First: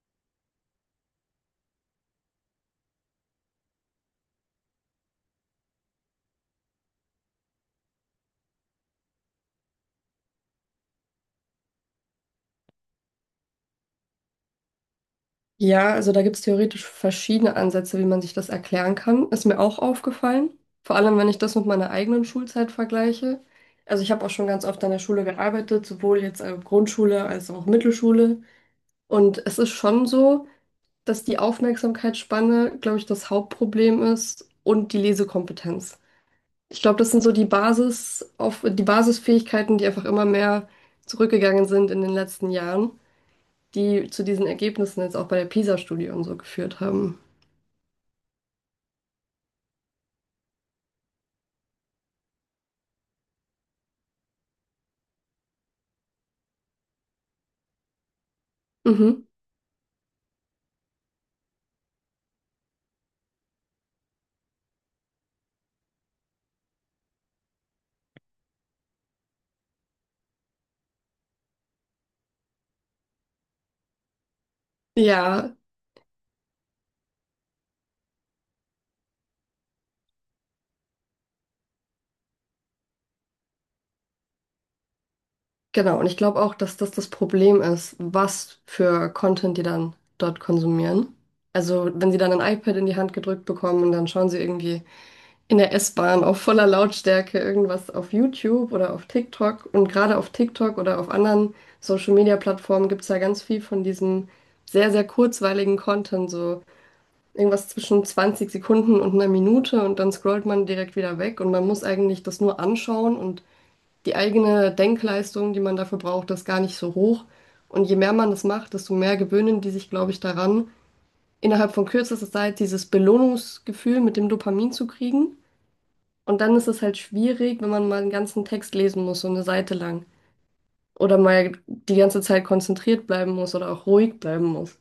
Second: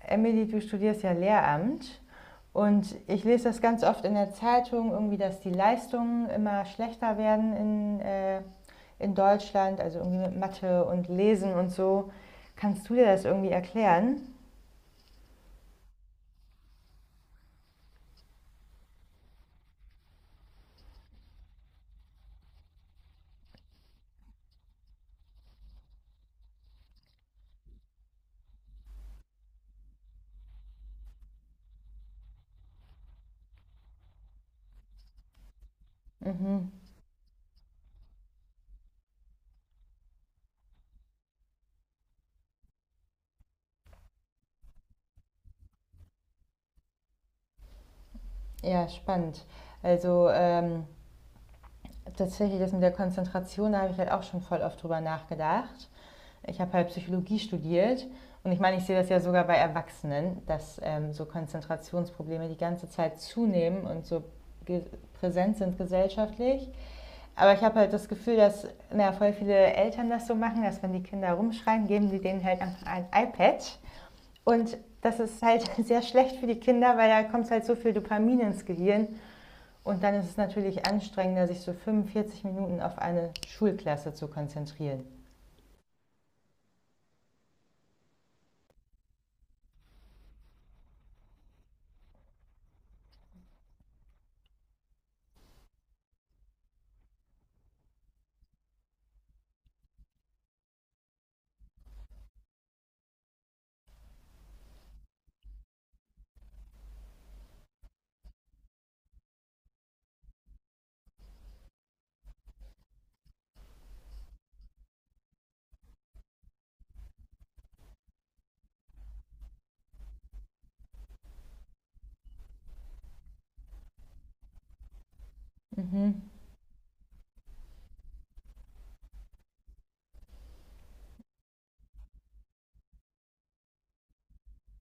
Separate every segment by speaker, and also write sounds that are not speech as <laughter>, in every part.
Speaker 1: Emily, du studierst ja Lehramt und ich lese das ganz oft in der Zeitung, irgendwie, dass die Leistungen immer schlechter werden in Deutschland, also irgendwie mit Mathe und Lesen und so. Kannst du dir das irgendwie erklären?
Speaker 2: Ja, also da gibt es theoretisch verschiedene Ansätze, wie man sich das erklären kann. Ist mir auch aufgefallen. Vor allem, wenn ich das mit meiner eigenen Schulzeit vergleiche. Also ich habe auch schon ganz oft an der Schule gearbeitet, sowohl jetzt Grundschule als auch Mittelschule. Und es ist schon so, dass die Aufmerksamkeitsspanne, glaube ich, das Hauptproblem ist und die Lesekompetenz.
Speaker 1: Mhm.
Speaker 2: Ich glaube, das sind so die Basisfähigkeiten, die einfach immer mehr zurückgegangen sind in den letzten Jahren, die zu diesen Ergebnissen jetzt auch bei der PISA-Studie und so geführt haben.
Speaker 1: Ja, spannend. Also ähm, Tatsächlich, das mit der Konzentration, da habe ich halt auch schon voll oft drüber nachgedacht. Ich habe halt Psychologie studiert, und ich meine, ich sehe das ja
Speaker 2: Mhm.
Speaker 1: sogar bei Erwachsenen, dass so Konzentrationsprobleme die ganze Zeit zunehmen und so präsent sind gesellschaftlich. Aber ich habe halt das Gefühl, dass na, voll viele Eltern das so machen, dass, wenn die Kinder rumschreien, geben sie denen halt einfach ein iPad. Und das ist
Speaker 2: Ja,
Speaker 1: halt <laughs> sehr schlecht für die Kinder, weil da kommt halt so viel Dopamin ins Gehirn, und dann ist es natürlich anstrengender, sich so 45 Minuten auf eine Schulklasse zu konzentrieren.
Speaker 2: genau. Und ich glaube auch, dass das das Problem ist, was für Content die dann dort konsumieren. Also, wenn sie dann ein iPad in die Hand gedrückt bekommen und dann schauen sie irgendwie in der S-Bahn auf voller Lautstärke irgendwas auf YouTube oder auf TikTok. Und gerade auf TikTok oder auf anderen Social-Media-Plattformen gibt es ja ganz viel von diesem sehr, sehr kurzweiligen Content, so irgendwas zwischen 20 Sekunden und einer Minute, und dann scrollt man direkt wieder weg und man muss eigentlich das nur anschauen, und die eigene Denkleistung, die man dafür braucht, ist gar nicht so hoch. Und je mehr man das macht, desto mehr gewöhnen die sich, glaube ich, daran, innerhalb von kürzester Zeit dieses Belohnungsgefühl mit dem Dopamin zu kriegen.
Speaker 1: Mhm.
Speaker 2: Und dann ist es halt schwierig, wenn man mal einen ganzen Text lesen muss, so eine Seite lang. Oder mal die ganze Zeit konzentriert bleiben muss oder auch ruhig bleiben muss.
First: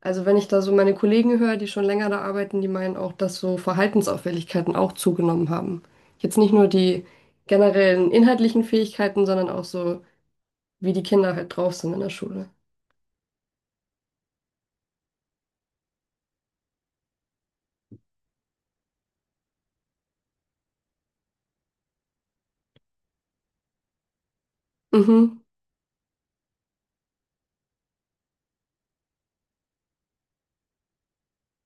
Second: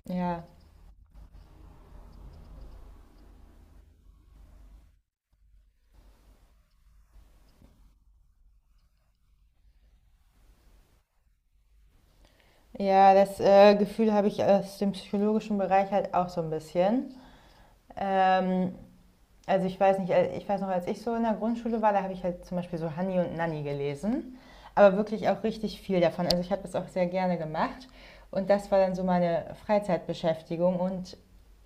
Speaker 2: Also wenn ich
Speaker 1: Ja.
Speaker 2: da so meine Kollegen höre, die schon länger da arbeiten, die meinen auch, dass so Verhaltensauffälligkeiten auch zugenommen haben. Jetzt nicht nur die generellen inhaltlichen Fähigkeiten, sondern auch so, wie die Kinder halt drauf sind in der Schule.
Speaker 1: Ja, das Gefühl habe ich aus dem psychologischen Bereich halt auch so ein bisschen. Ähm, Also ich weiß nicht, ich weiß noch, als ich so in der Grundschule war, da habe ich halt zum Beispiel so Hanni und Nanni gelesen, aber wirklich
Speaker 2: Mhm.
Speaker 1: auch richtig viel davon. Also ich habe das auch sehr gerne gemacht, und das war dann so meine Freizeitbeschäftigung und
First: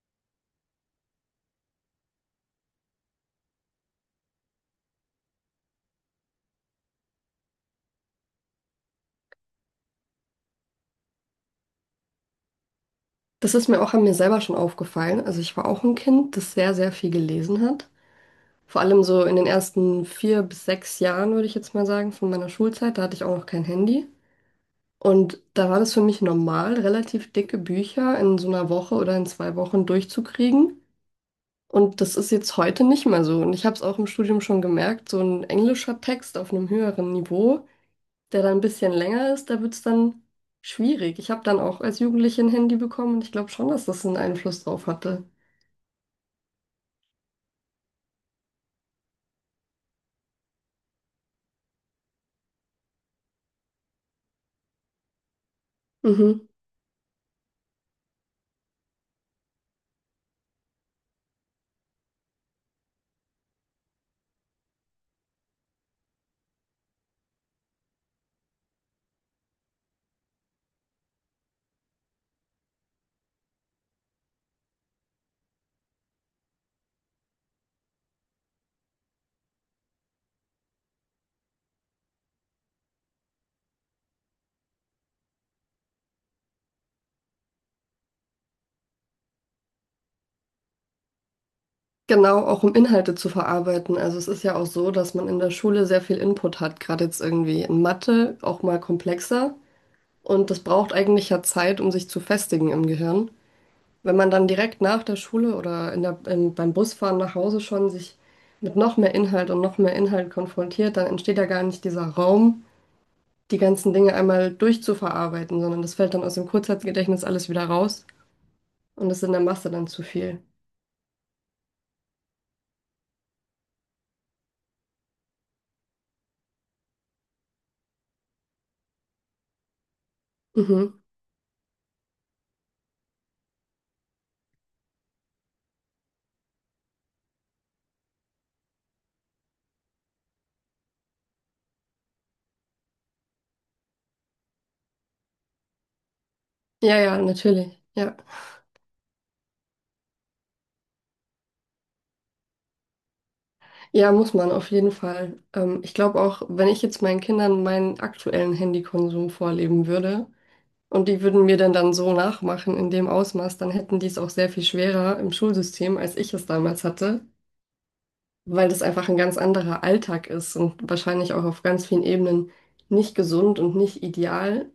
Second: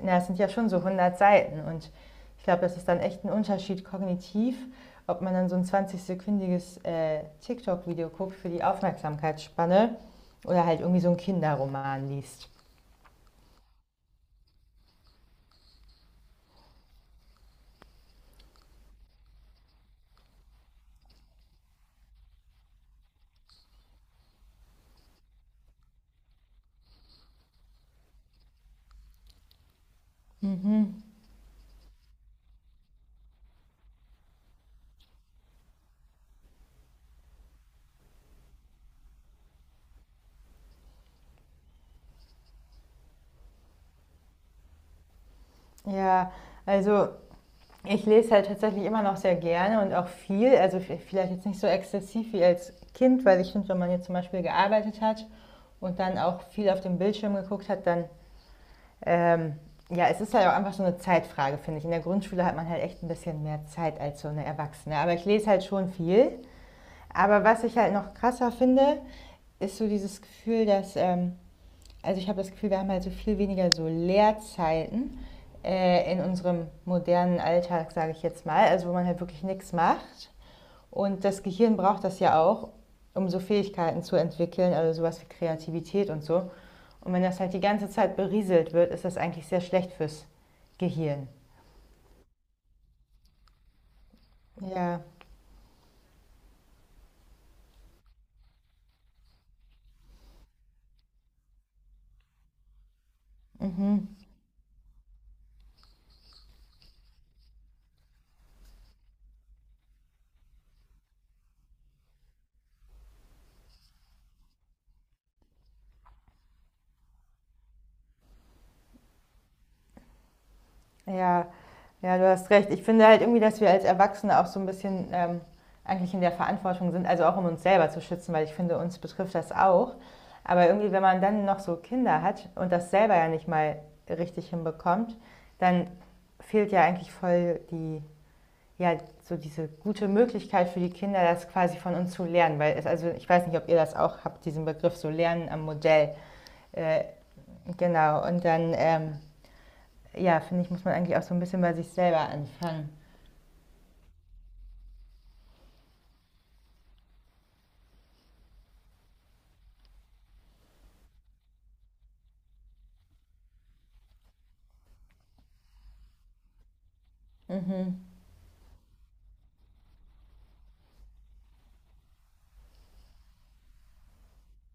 Speaker 1: na, es sind ja schon so 100 Seiten, und ich glaube, das ist dann echt ein Unterschied kognitiv, ob man dann so ein 20-sekündiges TikTok-Video guckt für die Aufmerksamkeitsspanne oder halt irgendwie so einen Kinderroman liest.
Speaker 2: Das ist mir auch an mir selber schon aufgefallen. Also ich war auch ein Kind, das sehr, sehr viel gelesen hat. Vor allem so in den ersten 4 bis 6 Jahren, würde ich jetzt mal sagen, von meiner Schulzeit, da hatte ich auch noch kein Handy. Und da war das für mich normal, relativ dicke Bücher in so einer Woche oder in 2 Wochen durchzukriegen. Und das ist jetzt heute nicht mehr so. Und ich habe es auch im Studium schon gemerkt, so ein englischer Text auf einem höheren Niveau, der dann ein bisschen länger ist, da wird es dann schwierig. Ich habe dann auch als Jugendliche ein Handy bekommen und ich glaube schon, dass das einen Einfluss drauf hatte.
Speaker 1: Ja, also ich lese halt tatsächlich immer noch sehr gerne und auch viel, also vielleicht jetzt nicht so exzessiv wie als Kind, weil ich finde, wenn man jetzt zum Beispiel gearbeitet hat und dann auch
Speaker 2: Mhm.
Speaker 1: viel auf dem Bildschirm geguckt hat, dann, ähm, ja, es ist halt auch einfach so eine Zeitfrage, finde ich. In der Grundschule hat man halt echt ein bisschen mehr Zeit als so eine Erwachsene. Aber ich lese halt schon viel. Aber was ich halt noch krasser finde, ist so dieses Gefühl, dass also ich habe das Gefühl, wir haben halt so viel weniger so Leerzeiten in unserem modernen Alltag, sage ich jetzt mal, also wo man halt wirklich nichts macht. Und das Gehirn braucht das ja auch, um so Fähigkeiten zu entwickeln, also sowas wie Kreativität und so. Und wenn das halt die ganze Zeit berieselt wird, ist das eigentlich sehr schlecht fürs Gehirn.
Speaker 2: Genau, auch um Inhalte zu verarbeiten. Also es ist ja auch so,
Speaker 1: Ja.
Speaker 2: dass man in der Schule sehr viel Input hat, gerade jetzt irgendwie in Mathe, auch mal komplexer. Und das braucht eigentlich ja Zeit, um sich zu festigen im Gehirn. Wenn man dann direkt nach der Schule oder beim Busfahren nach Hause schon sich mit noch mehr Inhalt und noch mehr Inhalt konfrontiert, dann entsteht ja gar nicht dieser Raum, die ganzen Dinge einmal durchzuverarbeiten, sondern das fällt dann aus dem Kurzzeitgedächtnis alles wieder raus und ist in der Masse dann zu viel.
Speaker 1: Ja, ja, du hast recht. Ich finde halt irgendwie, dass wir als Erwachsene auch so ein bisschen eigentlich in der Verantwortung sind, also auch um uns selber zu schützen, weil ich finde, uns betrifft das auch. Aber irgendwie, wenn
Speaker 2: Mhm.
Speaker 1: man dann noch so Kinder hat und das selber ja nicht mal richtig hinbekommt, dann fehlt ja eigentlich voll die, ja, so diese gute Möglichkeit für die Kinder, das quasi von uns zu lernen. Weil es, also ich weiß nicht, ob ihr das auch habt, diesen Begriff so Lernen am Modell.
Speaker 2: Ja,
Speaker 1: Äh,
Speaker 2: ja, natürlich. Ja,
Speaker 1: genau, und dann ja, finde ich, muss man eigentlich auch so ein bisschen bei sich selber anfangen.
Speaker 2: ja, muss man auf jeden Fall. Ich glaube auch, wenn ich jetzt meinen Kindern meinen aktuellen Handykonsum vorleben würde, und die würden mir dann so nachmachen in dem Ausmaß, dann hätten die es auch sehr viel schwerer im Schulsystem, als ich es damals hatte, weil das einfach ein ganz anderer Alltag ist und wahrscheinlich auch auf ganz vielen Ebenen nicht gesund und nicht ideal,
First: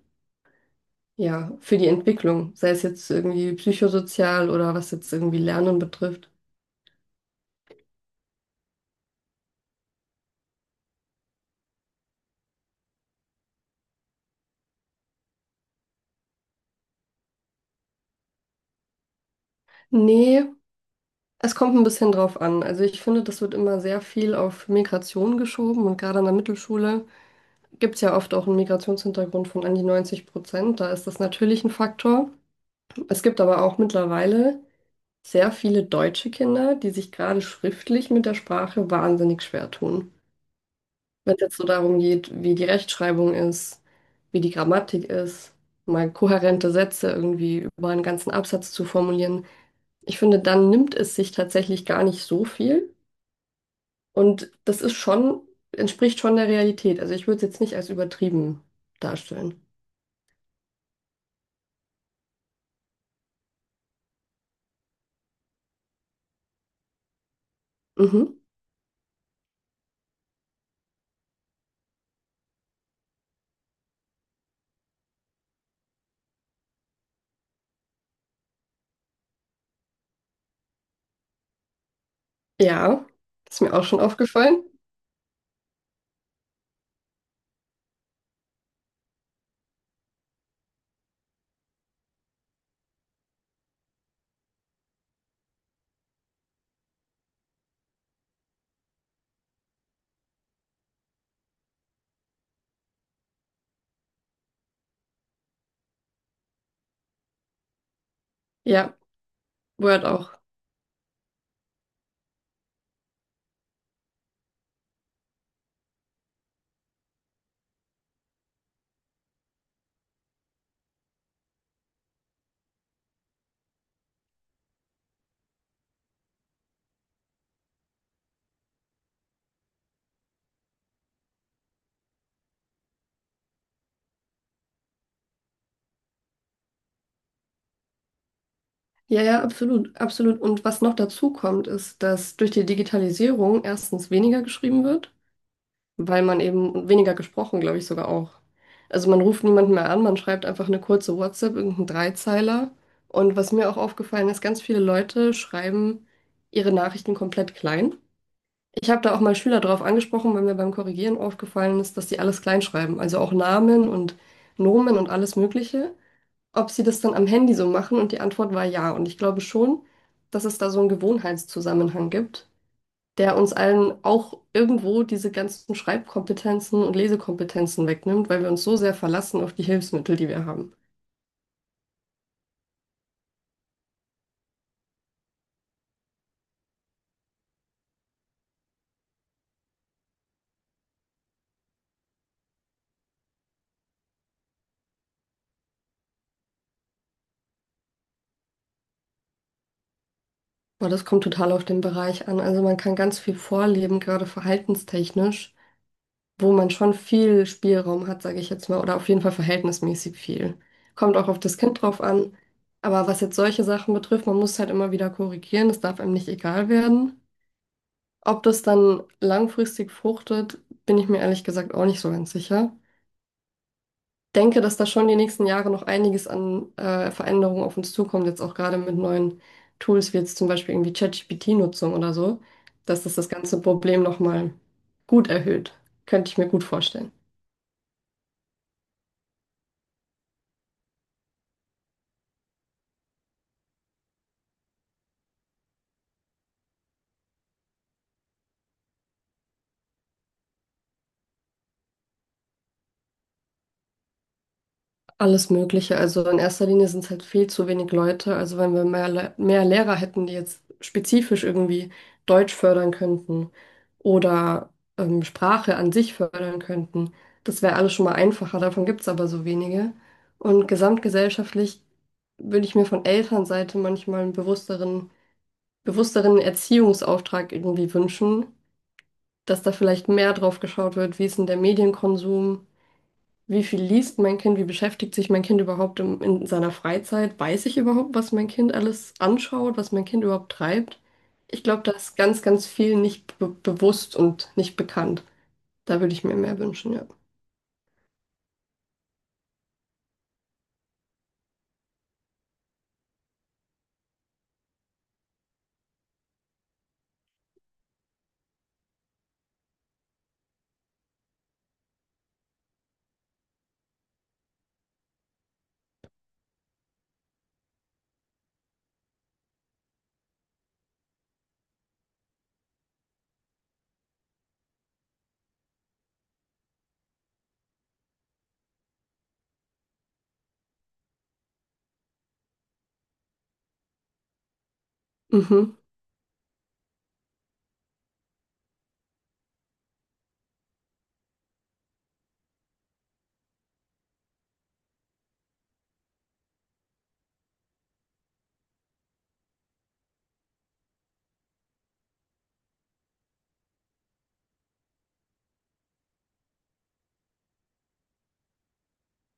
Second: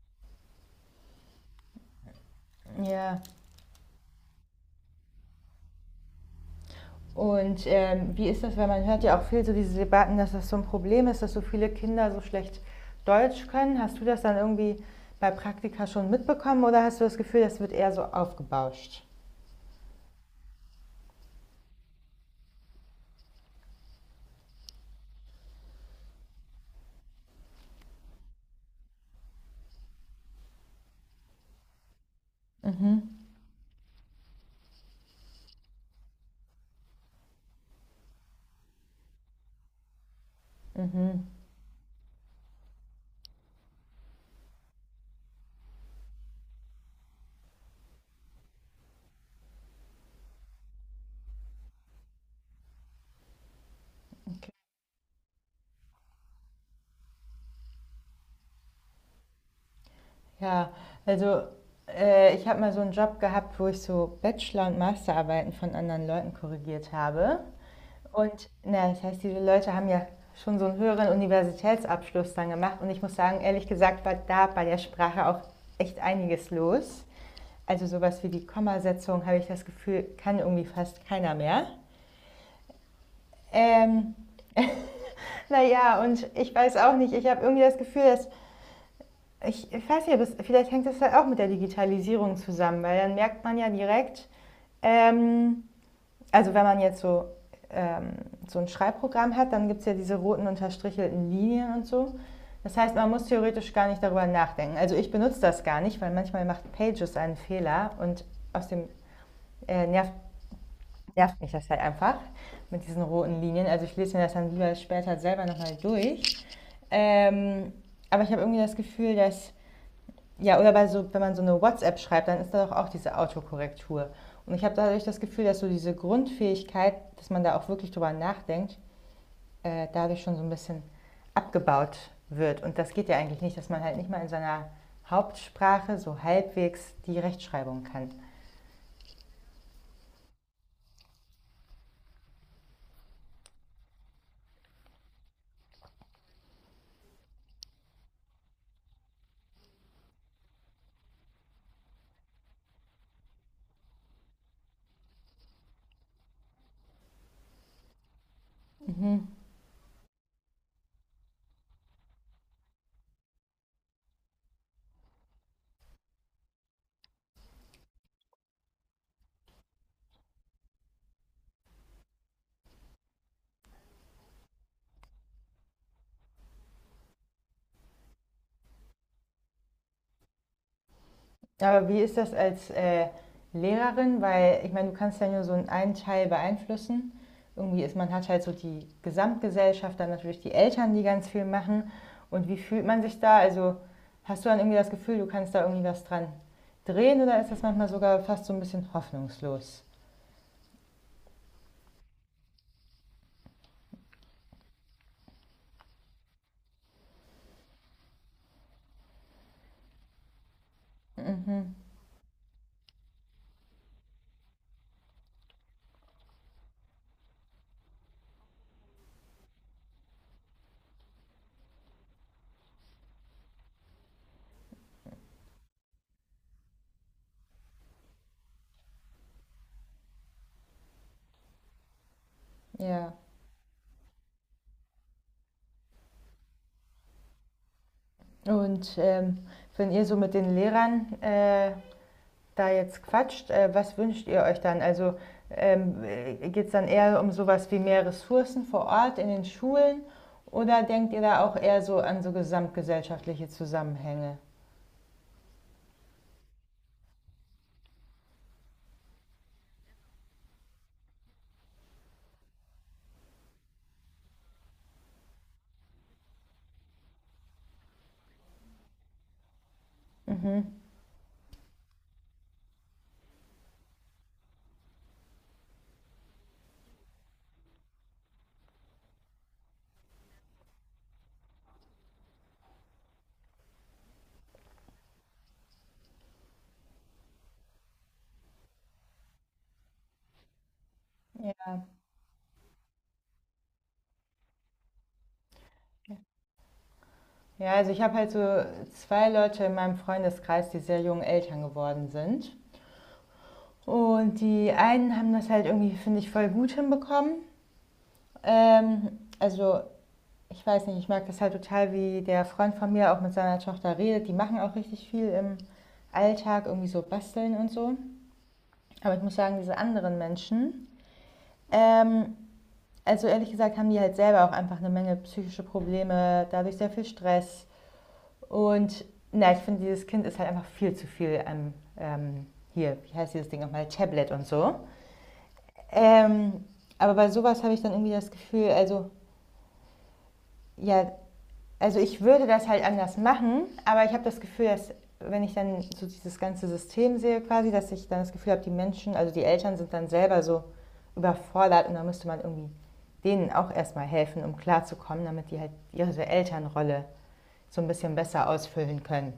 Speaker 2: ja, für die Entwicklung, sei es jetzt
Speaker 1: Ja.
Speaker 2: irgendwie psychosozial oder was jetzt irgendwie Lernen betrifft.
Speaker 1: Und wie ist das, weil man hört ja auch viel so diese Debatten, dass das so ein Problem ist, dass so viele Kinder so schlecht Deutsch können. Hast du das dann irgendwie bei Praktika schon mitbekommen oder hast du das Gefühl, das wird eher so aufgebauscht?
Speaker 2: Nee, es kommt ein bisschen drauf an. Also ich finde, das wird immer sehr viel auf Migration geschoben und gerade an der Mittelschule gibt es ja oft auch einen Migrationshintergrund von an die 90%. Da ist das natürlich ein Faktor. Es gibt aber auch mittlerweile sehr viele deutsche Kinder, die sich gerade schriftlich mit der Sprache wahnsinnig schwer tun. Wenn es jetzt so darum geht, wie die Rechtschreibung ist, wie die Grammatik ist, mal kohärente Sätze irgendwie über einen ganzen Absatz zu formulieren. Ich finde, dann nimmt es sich tatsächlich gar nicht so viel. Und
Speaker 1: Okay.
Speaker 2: das ist schon, entspricht schon der Realität. Also ich würde es jetzt nicht als übertrieben darstellen.
Speaker 1: Ja, also ich habe mal so einen Job gehabt, wo ich so Bachelor- und Masterarbeiten von anderen Leuten korrigiert habe.
Speaker 2: Mhm.
Speaker 1: Und na, das heißt, diese Leute haben ja schon so einen höheren Universitätsabschluss dann gemacht. Und ich muss sagen, ehrlich gesagt, war da bei der Sprache auch echt einiges los. Also sowas wie die Kommasetzung, habe ich das Gefühl, kann irgendwie fast keiner mehr.
Speaker 2: Ja, ist mir auch schon
Speaker 1: Ähm,
Speaker 2: aufgefallen.
Speaker 1: naja, und ich weiß auch nicht, ich habe irgendwie das Gefühl, dass, ich weiß nicht, vielleicht hängt das halt auch mit der Digitalisierung zusammen, weil dann merkt man ja direkt, ähm, also wenn man jetzt so, ähm, so ein Schreibprogramm hat, dann gibt es ja diese roten unterstrichelten Linien und so. Das heißt, man muss theoretisch gar nicht darüber nachdenken. Also ich benutze das gar nicht, weil manchmal macht Pages einen Fehler und aus dem
Speaker 2: Ja,
Speaker 1: äh,
Speaker 2: Word
Speaker 1: nervt,
Speaker 2: auch.
Speaker 1: nervt mich das halt einfach mit diesen roten Linien. Also ich lese mir das dann lieber später selber nochmal durch. Ähm, aber ich habe irgendwie das Gefühl, dass ja, oder bei so, wenn man so eine WhatsApp schreibt, dann ist da doch auch diese Autokorrektur. Und ich habe dadurch das Gefühl, dass so diese Grundfähigkeit, dass man da auch wirklich drüber nachdenkt, dadurch schon so ein bisschen abgebaut wird. Und das geht ja eigentlich nicht, dass man halt nicht mal in seiner Hauptsprache so halbwegs die Rechtschreibung kann.
Speaker 2: Ja, ja, absolut, absolut. Und was noch dazu kommt, ist, dass durch die Digitalisierung erstens weniger geschrieben wird, weil man eben und weniger gesprochen, glaube ich, sogar auch. Also man ruft niemanden mehr an, man schreibt einfach eine kurze WhatsApp, irgendeinen Dreizeiler. Und was mir auch aufgefallen ist, ganz viele Leute schreiben ihre Nachrichten komplett klein. Ich habe da auch
Speaker 1: Mhm.
Speaker 2: mal Schüler drauf angesprochen, weil mir beim Korrigieren aufgefallen ist, dass die alles klein schreiben. Also auch Namen und Nomen und alles Mögliche, ob sie das dann am Handy so machen, und die Antwort war ja. Und ich glaube schon, dass es da so einen Gewohnheitszusammenhang gibt, der uns allen auch irgendwo diese ganzen Schreibkompetenzen und Lesekompetenzen wegnimmt, weil wir uns so sehr verlassen auf die Hilfsmittel, die wir haben.
Speaker 1: Aber wie ist das als Lehrerin? Weil ich meine, du kannst ja nur so einen Teil beeinflussen. Irgendwie ist man, hat halt so die Gesamtgesellschaft, dann natürlich die Eltern, die ganz viel machen. Und wie fühlt man sich da? Also hast du dann irgendwie das Gefühl, du kannst da irgendwie was dran drehen, oder ist das manchmal sogar fast so ein bisschen hoffnungslos?
Speaker 2: Aber das kommt total auf den Bereich an. Also man kann ganz viel vorleben, gerade verhaltenstechnisch, wo man schon viel Spielraum hat, sage ich jetzt mal, oder auf jeden Fall verhältnismäßig viel. Kommt auch auf das
Speaker 1: Mhm,
Speaker 2: Kind drauf an. Aber was jetzt solche Sachen betrifft, man muss halt immer wieder korrigieren, es darf einem nicht egal werden. Ob das dann langfristig fruchtet, bin ich mir ehrlich gesagt auch nicht so ganz sicher. Denke, dass da schon die nächsten Jahre noch einiges an Veränderungen auf uns zukommt, jetzt auch gerade mit neuen Tools wie jetzt zum Beispiel irgendwie ChatGPT-Nutzung oder so, dass das
Speaker 1: ja.
Speaker 2: das ganze Problem nochmal gut erhöht. Könnte ich mir gut vorstellen.
Speaker 1: Und wenn ihr so mit den Lehrern da jetzt quatscht, was wünscht ihr euch dann? Also ähm, geht es dann eher um sowas wie mehr Ressourcen vor Ort in den Schulen oder denkt ihr da auch eher so an so gesamtgesellschaftliche Zusammenhänge?
Speaker 2: Alles Mögliche. Also in erster Linie sind es halt viel zu wenig Leute. Also wenn wir mehr, mehr Lehrer hätten, die jetzt spezifisch irgendwie Deutsch fördern könnten oder Sprache an sich fördern könnten, das wäre alles schon mal einfacher. Davon gibt es aber so wenige.
Speaker 1: Mhm.
Speaker 2: Und gesamtgesellschaftlich würde ich mir von Elternseite manchmal einen bewussteren, bewussteren Erziehungsauftrag irgendwie wünschen, dass da vielleicht mehr drauf geschaut wird, wie ist denn der Medienkonsum. Wie viel liest mein Kind? Wie beschäftigt sich mein Kind überhaupt in seiner Freizeit? Weiß ich überhaupt, was mein Kind alles anschaut, was mein Kind überhaupt treibt? Ich
Speaker 1: Ja.
Speaker 2: glaube, da ist ganz, ganz viel nicht be bewusst und nicht bekannt. Da würde ich mir mehr wünschen, ja.
Speaker 1: Ja, also ich habe halt so zwei Leute in meinem Freundeskreis, die sehr jung Eltern geworden sind. Und die einen haben das halt irgendwie, finde ich, voll gut hinbekommen. Also ich weiß nicht, ich mag das halt total, wie der Freund von mir auch mit seiner Tochter redet. Die machen auch richtig viel im Alltag, irgendwie so basteln und so. Aber ich muss sagen, diese anderen Menschen, ähm, also ehrlich gesagt, haben die halt selber auch einfach eine Menge psychische Probleme, dadurch sehr viel Stress. Und na, ich finde, dieses Kind ist halt einfach viel zu viel am, hier, wie heißt dieses Ding nochmal, Tablet und so.
Speaker 2: Mhm.
Speaker 1: Ähm, aber bei sowas habe ich dann irgendwie das Gefühl, also ja, also ich würde das halt anders machen, aber ich habe das Gefühl, dass, wenn ich dann so dieses ganze System sehe quasi, dass ich dann das Gefühl habe, die Menschen, also die Eltern sind dann selber so überfordert, und da müsste man irgendwie denen auch erstmal helfen, um klarzukommen, damit die halt ihre Elternrolle so ein bisschen besser ausfüllen können.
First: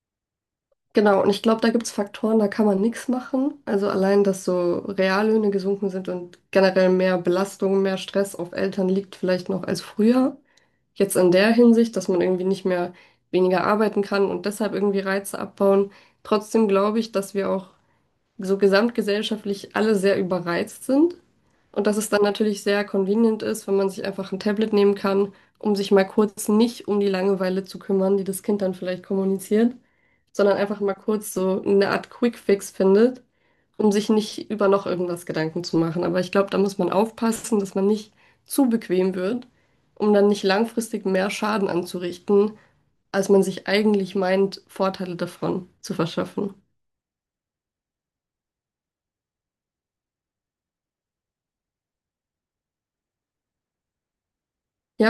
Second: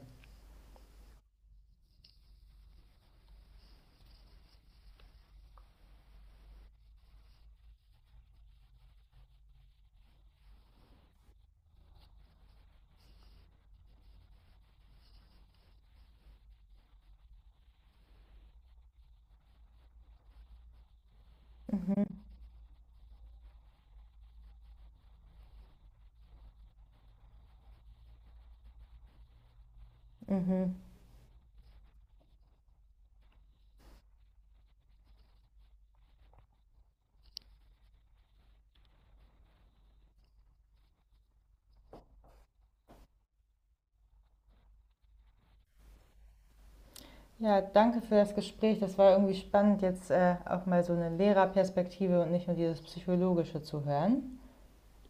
Speaker 2: Genau, und ich glaube, da gibt es Faktoren, da kann man nichts machen. Also allein, dass so Reallöhne gesunken sind und generell mehr Belastung, mehr Stress auf Eltern liegt vielleicht noch als früher. Jetzt in der Hinsicht, dass man irgendwie nicht mehr weniger arbeiten kann und deshalb irgendwie Reize abbauen. Trotzdem glaube ich, dass wir auch so gesamtgesellschaftlich alle sehr überreizt sind. Und dass
Speaker 1: Mhm.
Speaker 2: es dann natürlich sehr convenient ist, wenn man sich einfach ein Tablet nehmen kann, um sich mal kurz nicht um die Langeweile zu kümmern, die das Kind dann vielleicht kommuniziert, sondern
Speaker 1: Mhm.
Speaker 2: einfach mal kurz so eine Art Quick-Fix findet, um sich nicht über noch irgendwas Gedanken zu machen. Aber ich glaube, da muss man aufpassen, dass man nicht zu bequem wird, um dann nicht langfristig mehr Schaden anzurichten, als man sich eigentlich meint, Vorteile davon zu verschaffen.
Speaker 1: Ja, danke für das Gespräch. Das war irgendwie spannend, jetzt auch mal so eine Lehrerperspektive und nicht nur dieses Psychologische zu hören.